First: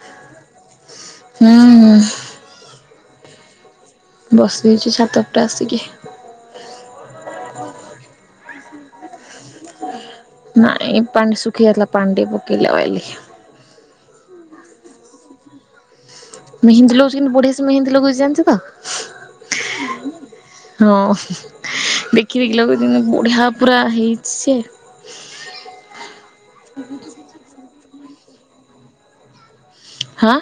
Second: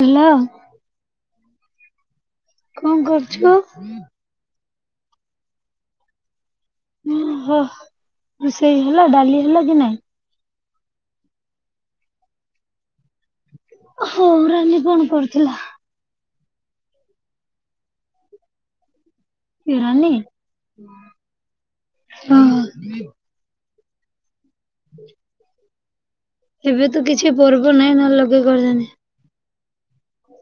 Hello. ହୁଁ। କଣ କରୁଚୁ? ବସିଚି ଛାତ ଉପରେ ଆସିକି। ଉଁ ହୋ ରୋଷେଇ ହେଲା ଡାଲି ହେଲା କି ନାଇଁ? ନାଇଁ ପାଣି ସୁଖି ଯାଇଥିଲା ପାଣି ଟିକେ ପକେଇଲି ଆଉ ଆଇଲି। ହୋଉ ରାନୀ କଣ କରୁଥିଲା? ମେହେନ୍ଦୀ ଲଗୋଉଚି କିନ୍ତୁ ବଢିଆସେ ମେହେନ୍ଦୀ ଲଗୋଉଚି ଜାଣିଚତ। କିଏ ରାନୀ? ହଁ ହଁ ଦେଖି ଦେଖି ଲଗୋଉଚି କିନ୍ତୁ ବଢିଆ ପୁରା ହେଇ ସିଏ ଏବେ ତ କିଛି ପର୍ବ ନାହିଁ ନହେଲେ ଲଗେଇକି କରିଥାନ୍ତି। ହା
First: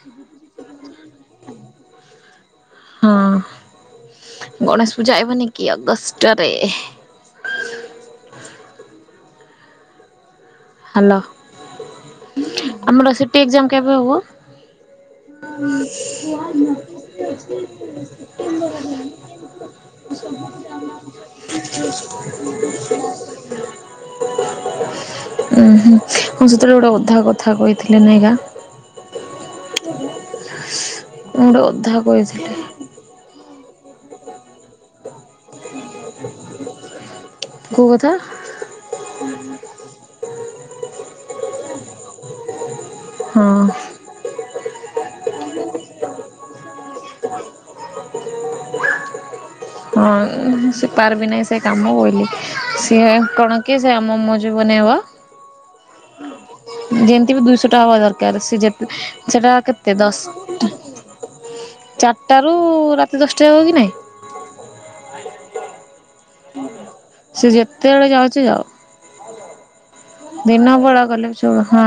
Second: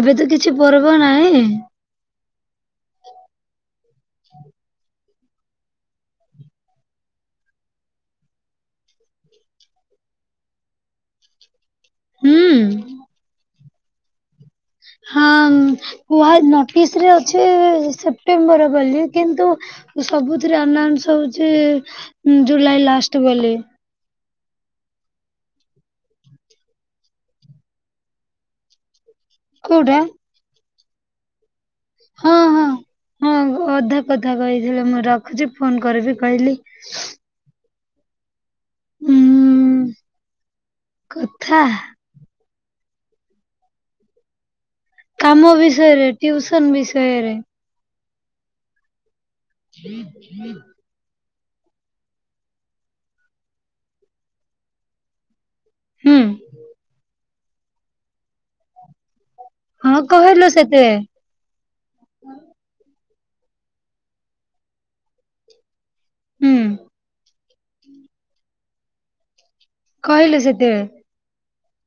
ଏବେ ତ କିଛି ପର୍ବ ନାହିଁ। ହଁ ଗଣେଶ ପୂଜା ହେବନି କି ଅଗଷ୍ଟରେ। ହାଲୋ ହୁଁ ଆମର ସେଠି ଏକ୍ସଜାମ କେବେ ହବ? ହଁ କୁହା ନୋଟିସ ରେ ଅଛି ସେପ୍ଟେମ୍ବର ବୋଲି କିନ୍ତୁ ସବୁଥିରେ ଆନାଉଁସ ହୋଉଚି ଜୁଲାଇ ଲାଷ୍ଟ ବୋଲି। ଉୁଁ ହୁଁ ମୁଁ ସେତେବେଳେ ଗୋଟେ ଅଧା କଥା କହିଥିଲି ନାଇଗା। [unintelligible] କଣ ଗୋଟେ ହଁ ଅଧା ହଁ କହିଥିଲି। ହଁ ଅଧା କଥା କହିଥିଲ ମୁଁ ରଖୁଚି ଫୋନ କରିବି କହିଲି। କୋଉ କଥା? ଉଁ କଥା ହଁ। କାମ ବିଷୟରେ ଟିଉସନ ବିଷୟରେ। ହଁ ସେ ପାରବି ନାଇଁ ସେ କାମ ବୋଲି ସିଏ କଣକି ସେ ଆମ ମୋ ଜୀବନେ ହବ ହୁଁ ଯେମିତି ବି ଦୁଇଶହ ଟା ହବା ଦରକାର ସେ ଯେତେ ସେଟା କେତେ ହଁ ଦଶ କହିଲୁ ସେତେବେଳେ ଚାରିଟାରୁ ରା ଚି ଦଶଟା ହବ କି ନାଇଁ। ହୁଁ। ସେ ଯେତେବେଳେ ଯାଉଚି ଯାଉ। କହିଲୁ ଦିନ ବଡ ସେତେବେଳେ କଲେ ଚଳ ହଁ।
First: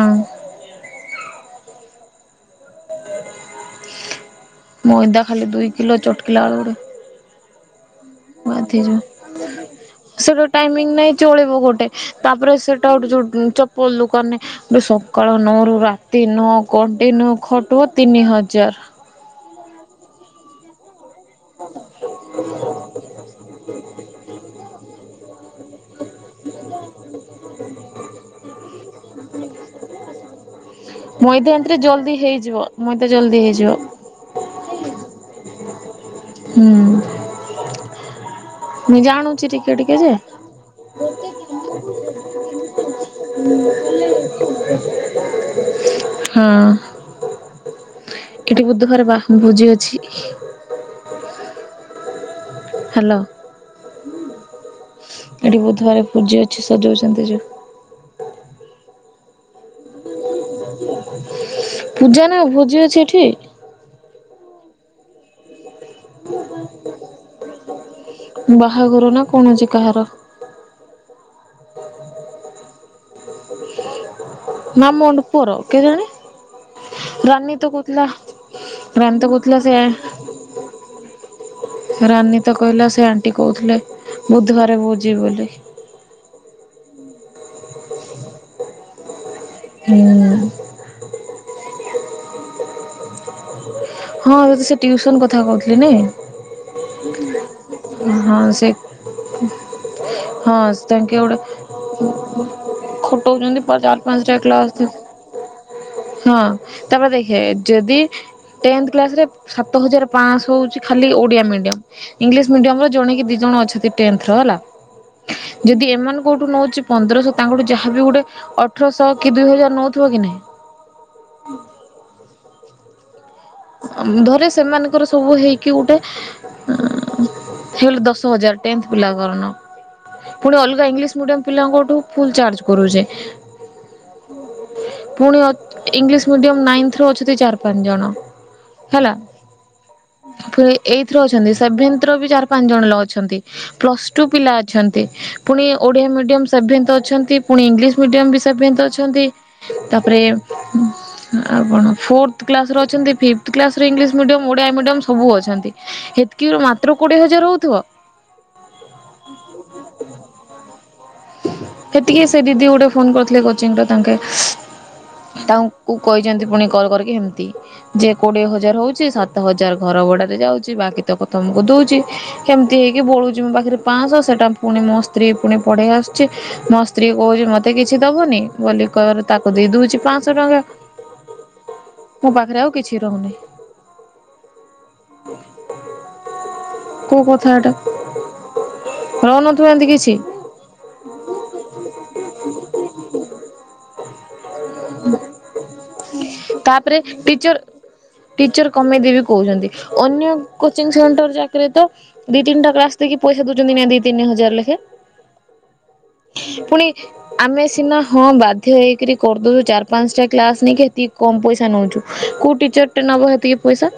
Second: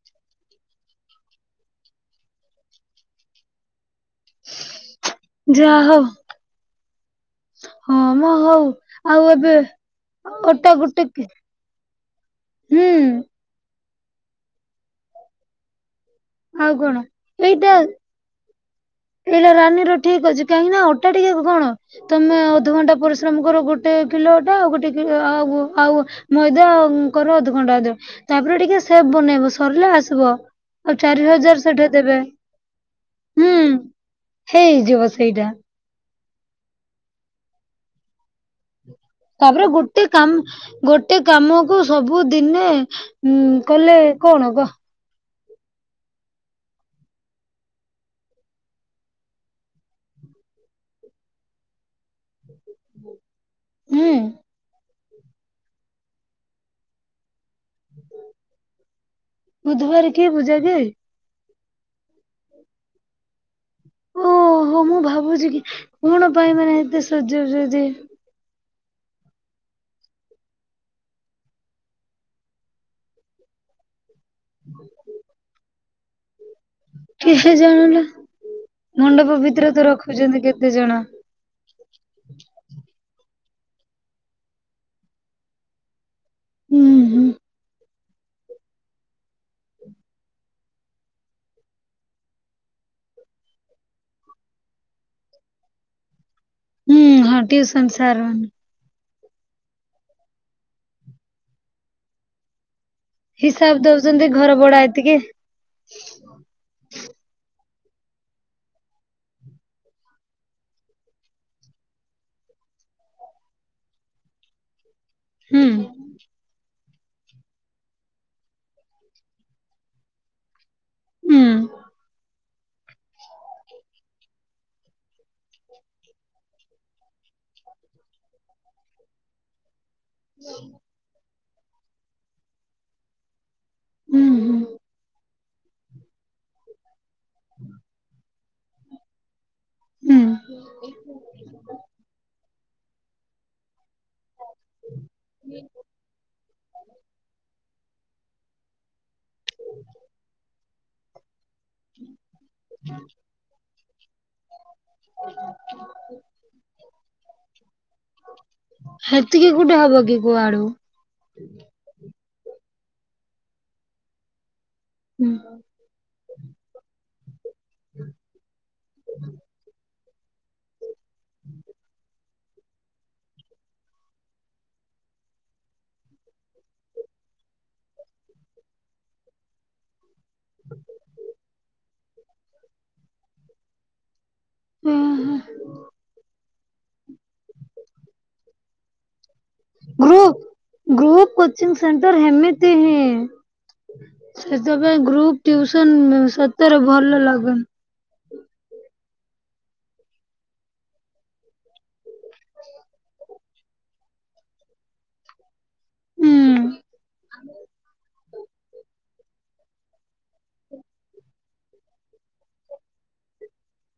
ମଇଦା ଖାଲି ଦୁଇ ଯାହା କିଲୋ ହଉ ଚଟକିଲା ଆଳୁରେ ହଁ ମ ହଉ ଆଉ ଏବେ ସେଗୁରାକ୍ ଅଟା ଟାଇମିଙ୍ଗ ଗୋଟେ ନାଇଁ କି- ଚଳିବ ଗୋଟେ ତାପରେ ହୁଁ ସେଟା ଗୋଟେ ଜୁଡ୍ ଚପ୍ ପଲୁକୁ ଆମେ ଗୋଟେ ସକାଳ ନଅରୁ ରା ତିନ ନୋ ଆଉ କଣ କଣ୍ଟିନୁ ଏଇଟା ଖଟିବ ତିନି ହଜାର। ଏଇଟା ରାନୀର ଠିକ ଅଛି କାହିଁକି ନା ଅଟ୍ ଟା ଟିକେ କଣ ତମେ ଅଧଘଣ୍ଟା ପରିଶ୍ରମ କର ଗୋଟେ କିଲୋ ଅଟା ଆଉ ଗୋଟେ କି ଆଉ ଆଉ ମଇଦା କର ଅଧଘଣ୍ଟା ଅଧେ ତାପରେ ଟିକେ ସେବ ବନେଇବ ସରଲେ ଆସିବ। ଆଉ ଚାରି ମଇଦା ହଜାର ଏମିତିରେ ସେଟା ଜଲ୍ଦି ଦେବେ ହେଇଯିବ ମଇଦା ଜଲ୍ଦି ହୁଁ। ହେଇଯିବ। ହେଇଯିବ ସେଇଟା। ହୁଁ। ମୁଁ ଜାଣୁଛି ତାପରେ ଟିକେ ଟିକେ ଗୋଟେ ଯେ କାମ୍ ଗୋଟ୍ ଗୋଟେ କାମକୁ ସବୁ ଦିନେ ଉଁ କଲେ କଣ କହ? ହଁ। ଏଠି ବୁଧ ଘରେ ବାହୁ ବୁଜିି ଅଛି। ହ୍ୟାଲୋ। ହୁଁ। ଏଠି ବୁଧୁବାରେ ପୂଜି ଅଛି ସଜଉଛନ୍ତି ଯୋଉ ବୁଧୁବାରେ କି ପୂଜା? କି ପୂଜା ନା ଭୋଜି ଅଛି ଏଠି? ଓହୋ ମୁଁ ଭାବୁଚି କି କଣ ପାଇଁ ମାନେ ଏତେ ସଜଉଚ ଯେ ଭାହାଘର ନା କଣ ହଉଚି କାହାର? ନା ମଣ୍ଡୁ ପୁଅର କେ ଜାଣେ କିଏ ରାନୀ ତ ଜାଣିଲା କହୁଥିଲା। ରାନୀ ମଣ୍ଡପ ସେ ଭିତରେ ତ ରଖୁଚନ୍ତି କେତେ ଜଣ। ରାନୀ ତ କହିଲା ସେ ଆଣ୍ଟି କହୁଥିଲେ ବୁଧୁବାରେ ଭୋଜି ବୋଲି। ଉଁ ହୁଁ। ହୁଁ। ହଁ ଯଦି ସେ ଟିଉସନ କଥା କହୁଥିଲେ ନେଏଁ। ହୁଁ ହଁ ଟିଉସନ ସାର୍ ହଁ ମାନେ ସେ ହଁ ତାଙ୍କେ ଗୋଡେ ଖଟୋଉଚନ୍ତି ହିସାବ ପର୍ ଚାରି ଦଉଛନ୍ତି ପାଞ୍ଚଟା ଘର କ୍ଲାସ୍ ଭଡା ଥି, ଏତିକି ହଁ ତାପରେ ଦେଖେ। ଯଦି। ଟେନ୍ଥ କ୍ଲାସ ରେ ସାତ ହଜାର ପାଁଶହ ହଉଚି ଖାଲି ଓଡିଆ ମିଡିୟମ, ଇଂଲିଶ ମିଡିୟମରେ ଜଣେ କି ଦି ଜଣ ଣ ଅଛତି ଟେନ୍ଥର ହେଲା, ହୁଁ ଯଦି ଏମାନେ କଉଠୁ ନଉଚି ପନ୍ଦରଶହ ତାଙ୍କଠୁ ଯାହାବି ଗୋଟେ ଅଠରଶହ କି ଦୁଇ ହଜାର ନଉଥିବ କି ହୁଁ ନାହିଁ। [inaudible] ଧରେ ସେମାନଙ୍କର ସବୁ ହେଇକି ଗୁଟେ ହେଲୋ ଦଶ ହଜାର ଟେନ୍ଥ ପିଲାଙ୍କର ନ ପୁଣି ଅଲଗା ଇଂଲିଶ ମିଡିମ ପିଲାଙ୍କଠୁ ଫୁଲ ଚାର୍ଜ କରୁଚେ। ହୁଁ ହୁଁ ପୁଣି ଅ ଇଂଲିଶ ମିଡିୟମ ନାଇନ୍ଥର ଅଛତି ଚାରି ପାଞ୍ଚ ଜଣ। ହେଲା ହୁଁ ଫିର ଏଇଥ୍ ର ଅଛନ୍ତି ସେଭେନ୍ଥ ର ବି ଯାହାର ପାଞ୍ଚ ଜଣ ଲ ଅଛନ୍ତି। ପ୍ଲସ୍ ଟୁ ପିଲା ଅଛନ୍ତି। ପୁଣି ଓଡ଼ିଆ ମିଡ଼ିୟମ୍ ସେଭେନ୍ଥ ଅଛନ୍ତି। ପୁଣି ଇଂଲିଶ ମିଡିୟମ ବି ସେଭେନ୍ଥ ଅଛନ୍ତି, ତାପରେ ଉମ୍ ଆପଣ ଫୋର୍ଥ କ୍ଲାସ ର ଅଛନ୍ତି। ଫିଫ୍ଥ କ୍ଲାସରେ ଇଂଲିଶ ମିଡିଅମ୍ ଓଡିଆ ମିଡିଅମ୍ ସବୁ ଅଛନ୍ତି, ହେତକି ରୁ ମାତ୍ର କୋଡିଏ ହଜାର ହଉଥିବ। ହେତିକି ଗୁଟେ ହବ କି କୁଆଡୁ? ହେତିକି ସେ ଦିଦି ଗୋଟେ ଫୋନ କରିଥିଲେ କୋଚିଂ ର ତାଙ୍କେ, ତାଙ୍କକୁ କହିଚନ୍ତି ପୁଣି କଲ୍ କରକି ହେମିତି। ଯେ କୋଡିଏ ହଜାର ହଉଚି। ସାତ ହଜାର ଘର ଭଡାରେ ଯାଉଚି। ବାକି ତକ ତମକୁ ଦଉଚି। କେମିତି ହେଇକି ବଳୁଛି ମୋ ପାଖରେ ପାଶହ, ସେଟା ପୁଣି ମୋ ସ୍ତ୍ରୀ ପୁଣି ପଢ଼େଇ ଆସୁଛି। ମୋ ସ୍ତ୍ରୀ କହୁଛି ମତେ କିଛି ଦବନି, ବୋଲି କହିବାରୁ ତାକୁ ଦେଇ ଦଉଛି ପାଶହ ଟଙ୍କା ମୋ ପାଖରେ ଆଉ କିଛି ରହୁନି। ହୁଁ [unintelligible] କୋଉ କଥା ଟା, ରନ ଗ୍ରୁପ, ଗ୍ରୁପ କୋଚିଙ୍ଗ ସେଣ୍ଟର ହେମତି ହିଁ। ସେଥିପାଇଁ ଗ୍ରୁପ ଟିଉସନ ସତରେ ତାପରେ ଭଲ ଟିଚର ଲାଗୁନି। ଟିଚର କମେଇଦେବି କହୁଛନ୍ତି, ଅନ୍ୟ କୋଚିଂ ସେଣ୍ଟର ଯାକରେ ତ ଦି ତିନିଟା କ୍ଲାସ୍ କି ପଇସା ଦଉଛନ୍ତି, ଦ୍ବି ତିନି ହଜାର ଲେଖେ। ହୁଁ। ପୁଣି ଆମେ ସିନା ହଁ ବାଧ୍ୟ ହେଇକରି କରିଦେଉ ଚାର ପାଞ୍ଚ ଟା କ୍ଲାସ ନେଇକି ଏତିକି କମ ପଇସା ନଉଛୁ, କୋଉ ଟିଚର ଟା ନବ ହେତିକି ପଇସା।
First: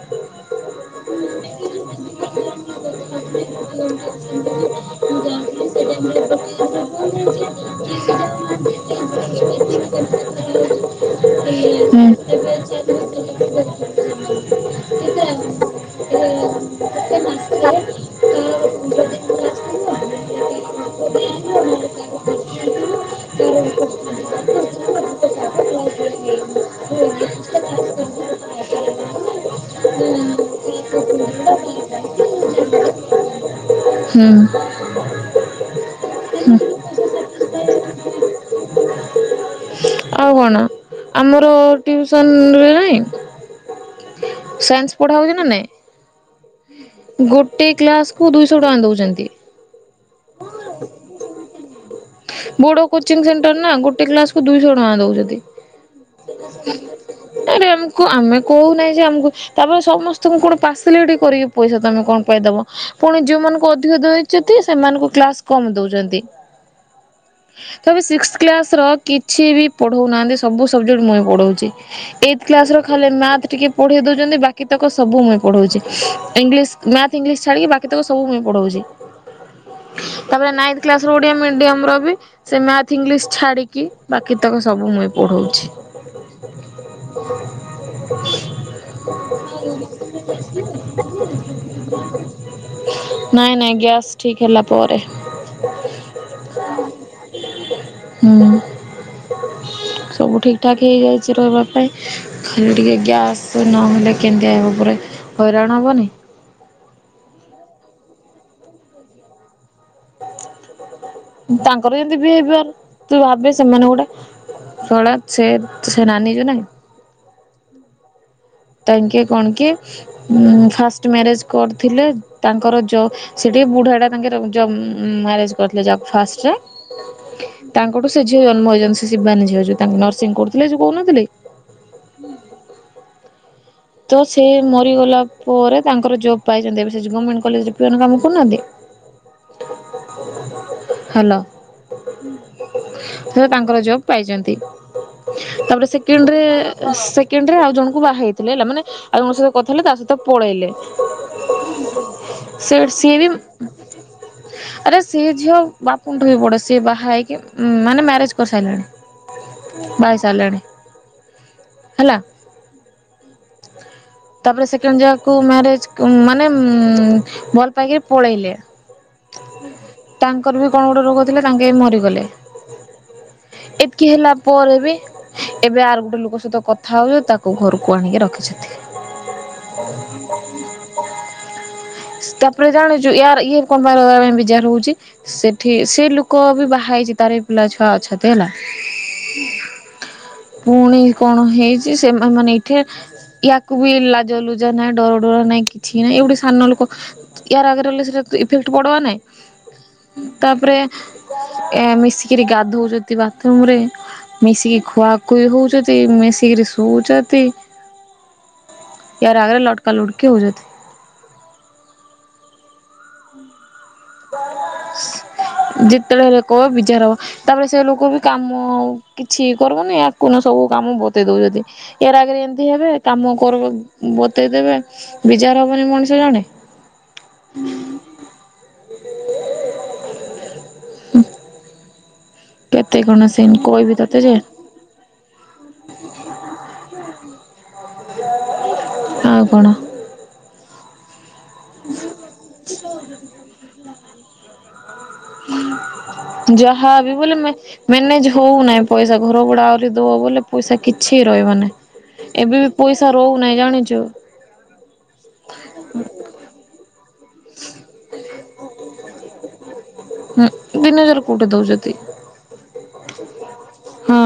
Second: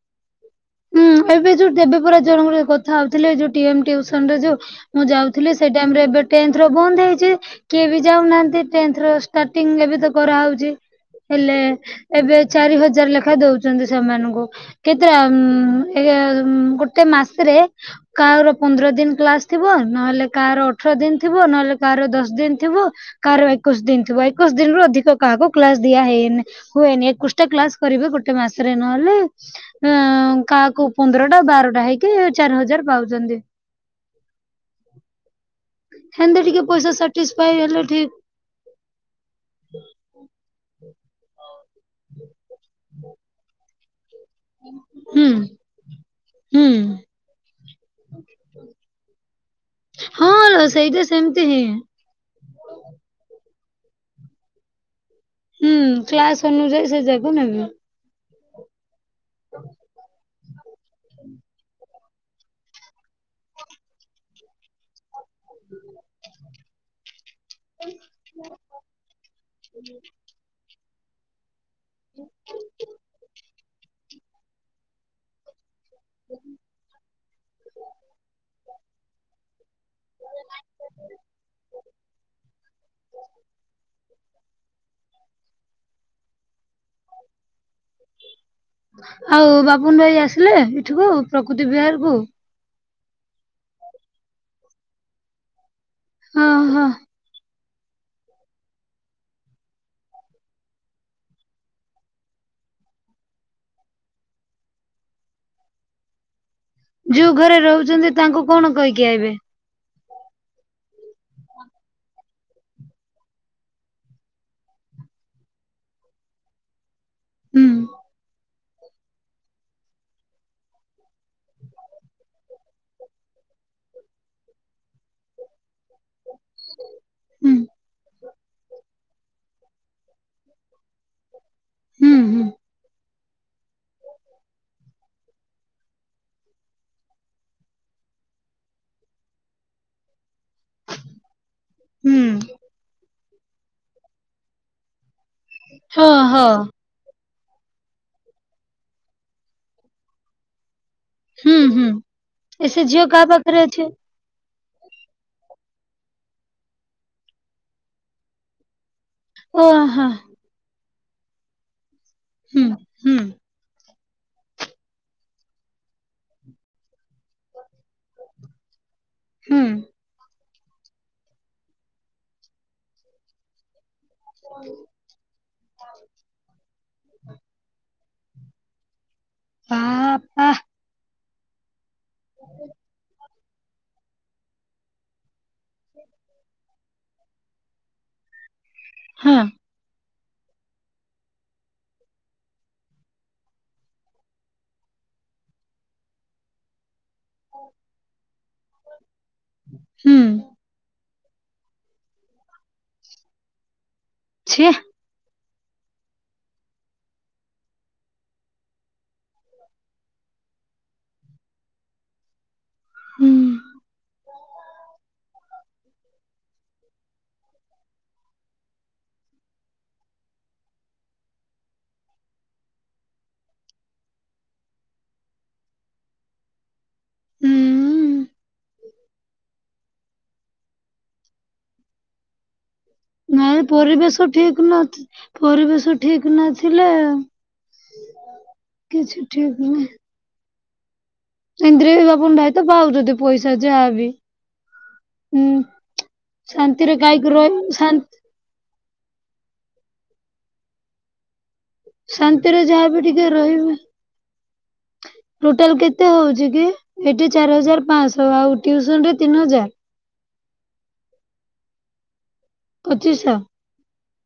ହୁଁ [unintelligible] ଏବେ ଯୋଉ ଦେବେ ପୁରା ଜଣଙ୍କର କଥା ହଉଥିଲେ। ଯୋଉ ଟିଏମ୍ ଟିଉସନ୍ ରେ ଯୋଉ ମୁଁ ଯାଉଥିଲି ସେଇ ଟାଇମରେ ଏବେ ଟେନ୍ଥର ବନ୍ଦ ହେଇଛି, କିଏ ବି ଯାଉନାହାନ୍ତି, ଟେନ୍ଥର ଷ୍ଟାର୍ଟିଂ ଏବେ ତ କରା ଆଉ ଯେ, ହେଲେ ଏବେ ଚାରି ହଜାର ଲେଖା ଦଉଛନ୍ତି ସେମାନଙ୍କୁ, କେତେ ଆଉ [unintelligible] ଏ ଗୋଟେ ମାସରେ କାହାର ପନ୍ଦର ଦିନ୍ ଦିନ କ୍ଲାସ ଥିବ, ଆସିବ ଆମେ ନହେଲେ ଯଦି କାହାର ଅଠର ପନ୍ଦର ଦିନ ଥିବ ଆଣିବୁ ନହେଲେ କାହାର ଦଶ ମାସେ ଦିନ ଥିବ। ଦିଆଯିବ କାହାର ନହେଲେ ଏକୋଇଶ ଦିନ ଥିବ। କାହାର ମାସେ ଏକୋଇଶ ଦିନରୁ ଆସିବ ଅଧିକ କାହାକୁ କ୍ଲାସ କାହାର ଦିଆହେଇନି, ହୁଏନି, ଏକୁଶଟା କ୍ଲାସ କରିବେ ଗୋଟେ ମାସରେ, ନହଲେ ହେଇକି ଚାରି [unintelligible] ହଜାର ପାଉଛନ୍ତି। ହୁଁ। ହେନ୍ତା ଟିକେ ପଇସା ସାଟିସଫାଏ ହେଲେ ଠିକ। ଆଉ କାଣ, ଆମର ଟିଉସନ ରେ ନାଇଁ ସାଇନ୍ସ ପଢା ହୁଁ ହଉଛି ନା ନାଇଁ? ହୁଁ ଗୋଟେ କ୍ଲାସକୁୁ ଦୁଇଶହ ଟଙ୍କା ଦଉଛନ୍ତି। ହଁ, ର ସେଇଟା ସେମିତି ହିଁ। ବୋଡ କୋଚିଂ ସେଣ୍ଟର ନା, ଗୋଟେ କ୍ଲାସକୁୁ ଦୁଇଶହ ଟଙ୍କା ହୁଁ କ୍ଲାସ ଦଉଛନ୍ତି। ଅନୁଯାୟୀ ସେ ଯାକ ନେବେ। ଏ ଆମକୁ ଆମେ କହୁନାହିଁ ଯେ, ଆମକୁ -ତାପରେ ସମସ୍ତେ ତମକୁ କଣ ପାର୍ସିଲ ଟିକେ କରିକି ପଇସା ତମେ କଣ ପାଇଁଦବ? ପୁଣି ଯୋଉ ମାନଙ୍କୁ ଙ୍କୁ ଅଧିକ ଦେଇଛନ୍ତି ସେମାନଙ୍କୁ କ୍ଲାସ୍ କମ୍ ଦଉଛନ୍ତି। ତାପରେ ସିକ୍ସ କ୍ଲାସର କିଛି ବି ପଢଉନାହାନ୍ତି, ସବୁ ସବଜେକ୍ଟ ମୁଁ ପଢଉଛି। ଏଇଥ କ୍ଲାସ ର ଖାଲି ମାଥ ଟିକେ ପଢେଇ ଦଉଛନ୍ତି, ବାକି ତକ ସବୁ ମୁଇଁ ପଢଉଛି। ଇଂଲିଶ, ମ୍ୟାଥ୍ ଇଂଲିଶ, ଛାଡ଼ିକି ବାକିତକ ସବୁ ମୁଁ ପଢ଼ଉଛି। ତାପରେ ନାଇନ୍ଥ କ୍ଲାସ ର ଓଡିଆ ମିଡିୟମ ର ବି ମ୍ୟାଥ୍ ଇଂଲିଶ ଛାଡ଼ିକି, ବାକି ତକ ସବୁ ମୁଁ ପଢ଼ାଉଛି। ଆଉ [unintelligible] ବାପୁନ ଭାଇ ଆସିଲେ ଏଠିକୁ ପ୍ରକୃତି ବିହାରକୁ? [unintelligible] ନାଇଁ ନାଇଁ ଗ୍ୟାସ୍ ଠିକ୍ ହେଲା ପରେ ହଁ ହଁ। ହୁଁ [unintelligible] ସବୁ ଠିକ୍ ଠାକ୍ ହେଇଯାଇଛି ରହିବା ପାଇଁ, ଖାଲି ଟିକେ ଗ୍ୟାସ୍ ନହେଲେ କେନ୍ଦିଆ ହେବା ପରେ ହଇରାଣ ହବନି? ଯୋଉ ଘରେ ରହୁଛନ୍ତି, ତାଙ୍କୁ କଣ କହିକି ଆଇବେ? ତାଙ୍କର ଯେମିତି ବିହେଭିୟର, ତୁ ଭାବ ସେମାନେ ଗୋଟେ ଶଳା ସେ, ସେ ନାନୀ ଯୋଉ ନାଇଁ ହୁଁ ତାଙ୍କେ କଣ କି ଫାଷ୍ଟ ମ୍ୟାରେଜ କରିଥିଲେ, ତାଙ୍କର ଯ ସେଠ ବୁଢା ଟା ତାଙ୍କ ମାରେଜ କରିଥିଲେ, ଫାଷ୍ଟରେ ହୁଁ ତାଙ୍କଠୁ ସେ ଝିଅ ଜନ୍ମ ହେଇଛନ୍ତି, ସେ ଶିବାନୀ ଝିଅ ଯୋଉ ତାଙ୍କ ନର୍ସିଂ କରୁଥିଲେ, ଯୋଉ କହୁନଥିଲେ ହୁଁ ବ ବ ହୁଁ [unintelligible] ତ ସେ ମରିଗଲା ପରେ ତାଙ୍କର ଜବ୍ ପାଇଛନ୍ତି ଏବେ ସେ ଗଭର୍ଣ୍ଣମେଣ୍ଟ କଲେଜରେ ପିଅନମାନେ ରଖୁନାଁହାନ୍ତି। ହ୍ୟାଲୋ। ହୁଁ। ସେ ତାଙ୍କର ଜବ ପାଇଛନ୍ତି ତାପରେ ହଁ ସେକେଣ୍ଡରେ ହଁ ସେ କେଣ୍ଡ ରେ ଆଉ ଜଣଙ୍କୁ ବାହା ହେଇଥିଲେ ହେଲା ମାନେ ଆଉ ଜଣଙ୍କ ସହିତ କଥାଲେ ତା ସହିତ ପଳେଇଲେ। ହୁଁ ହୁଁ ଏ ସେ ଝିଅ ସିଏ ବି କାହା ପାଖରେ ଅଛେ। ଆରେ ସିଏ ଝିଅ ବାପୁଠୁ ବି ଵଡ ସିଏ ବାହା ହେଇକି ମାନେ ମ୍ୟାରେଜ କରିସାରିଲାଣି। ଓହୋ ବାହାହେଇ ସାରିଲାଣି ହେଲା। ହୁଁ ହୁଁ। ହ [inaudible] ତାପରେ ସେକେଣ୍ଡେ ଯାହାକୁ ମ୍ୟାରେଜ ମାନେ ଭଲ ପାଇକି ପଳେଇଲେ। ହୁଁ। କଣ ତାଙ୍କର ଗୋଟେ ରୋଗ ଥିଲା ତାଙ୍କେ ମରିଗଲେ। ତିକି ହେଲା ପରେ ବି ଏବେ ଆର ଗୋଟେ ଲୋକ ସହିତ କଥା ହଉଛି ତାକୁ ଘର କହିକି ରଖିଚତି। ବାପା ତାପରେ ଜାଣୁଛୁ ୟାର ଇଏ କଣପାଇଁ ବିଜାର ହଉଛି ସେଠି ସେ ଲୋକ ବି ବାହା ହେଇଚି ତାର ବି ପିଲା ଛୁଆ ଅଛନ୍ତି ହେଲା। ହଁ। ପୁଣି କଣ ହେଇଛି ସେ ମାନେ ଏ ଏ ୟାକୁ ବି ଲାଜ ଲୁଜା ନାାଇଁ ଡରଡୁରା ନାଇଁ କିଛି ନାଇଁ ଏ ଗୁଟେ ସାନ ଲୁକ ୟାର ଆଗରେ ରହିଲେ ସେଟା ଇଫେକ୍ଟ ପଡବା ହୁଁ ନାଇଁ ତାପରେ ଏ ମିଶିକିରି ଗାଧଉଚତି ବାଥରୁମ ରେ ଛି ମିଶିକି ଖୁଆ କୁଇ ହଉଚତି ମିଶିକିରି ସୁଉଚତି। ୟାର ଆଗରେ ଲଟକା ଲୁଟକି ହଉଚତି। [inaudible] ହୁଁ। [unintelligible] ଯେତେବେଳେ ହେଲେ କହ ବିଝାର ହବ ତାପରେ ସେ ଲୋକ ବି କାମ କିଛି କରିବନି ୟାଙ୍କୁ ନା ସବୁ କଉ କାମ ବତେଇ ଦଉଚତି ଏ ରା ଆଗରେ ଏମିତି ହେ କାମ କର ବତେଇ ଦେବେ ବିଚାରି ହବନି ମଣିଷ ଜଣେ ହୁଁ କେତେ କଣ ସିନ୍ ନାଇଁ କହିବି ତତେ ପରିବେଶ ଯେ ଠିକ ନ ପରିବେଶ ଠିକ ନଥିଲେ କିଛି ଆଉ ଠିକ ନାହି। ହୁଁ ଭାଇ ତ ପାଉଛନ୍ତି ପଇସା ଯାହାବି ହୁଁ। [unintelligible] ଯାହା ଶାନ୍ତିରେ ବି କାହିଁକି ହେଲେ ରହିବୁ ଶାନ୍ତି ମେନେଜ ହଉନାହିଁ ପଇସା। ଘର ଭଡ଼ା ଆହୁରି ଦେବ ବୋଲେ ପଇସା କିଛି ରହିବ ନାହିଁ। ଏବେ ଶାନ୍ତିରେ ବି ଯାହାବି ପଇସା ଟିକେ ରହୁନାହିଁ ରହିବେ। ଜାଣିଛୁ? ଟୋଟାଲ କେତେ ହଉଛି କି? ଏଠି ଚାରି ହଜାର ପାଞ୍ଚଶହ ଆଉ ଟିଉସନ ରେ ତିନି ହଜାର ହୁଁ ତିନିହଜାର କୋଉଠି ଦଉଚତି ପଚିଶଶହ ହଁ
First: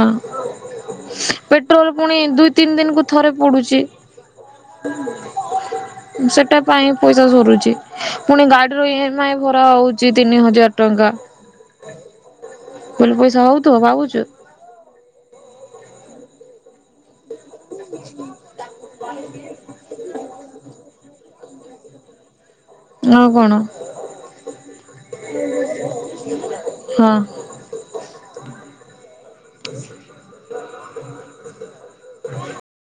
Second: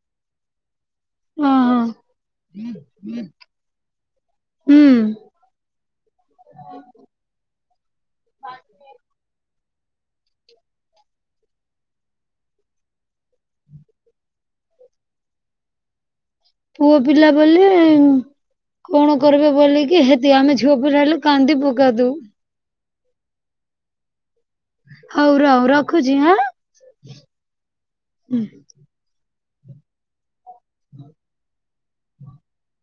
ହଁ ହଁ ପେଟ୍ରୋଲ ପୁଣି ଦୁଇ ତିନି ଦିନକୁ ଥରେ ପଡୁଛି। ହୁଁ ସେଟା ପାଇଁ ପଇସା ସରୁଛି ପୁଣି ଗାଡିର ଇମ ଆଇ ଭଲ ହଉଛି ତିନି ହଜାର ଟଙ୍କା। କହିଲୁ ପଇସା ହଉ ଥିବ ଭାବୁଛୁ? ପୁଅ ପିଲା ବୋଲି କଣ କରିବେ ବୋଲିକି ହେତି ଆମେ ଝିଅ ପିଲା ହେଲେ କାନ୍ଦି ପକାନ୍ତୁ। ଆଉ କଣ? ହଉ ରହ ରଖୁଚି ଆଁ। ହଁ। ହ [inaudible] ହଁ [inaudible] ହ [inaudible]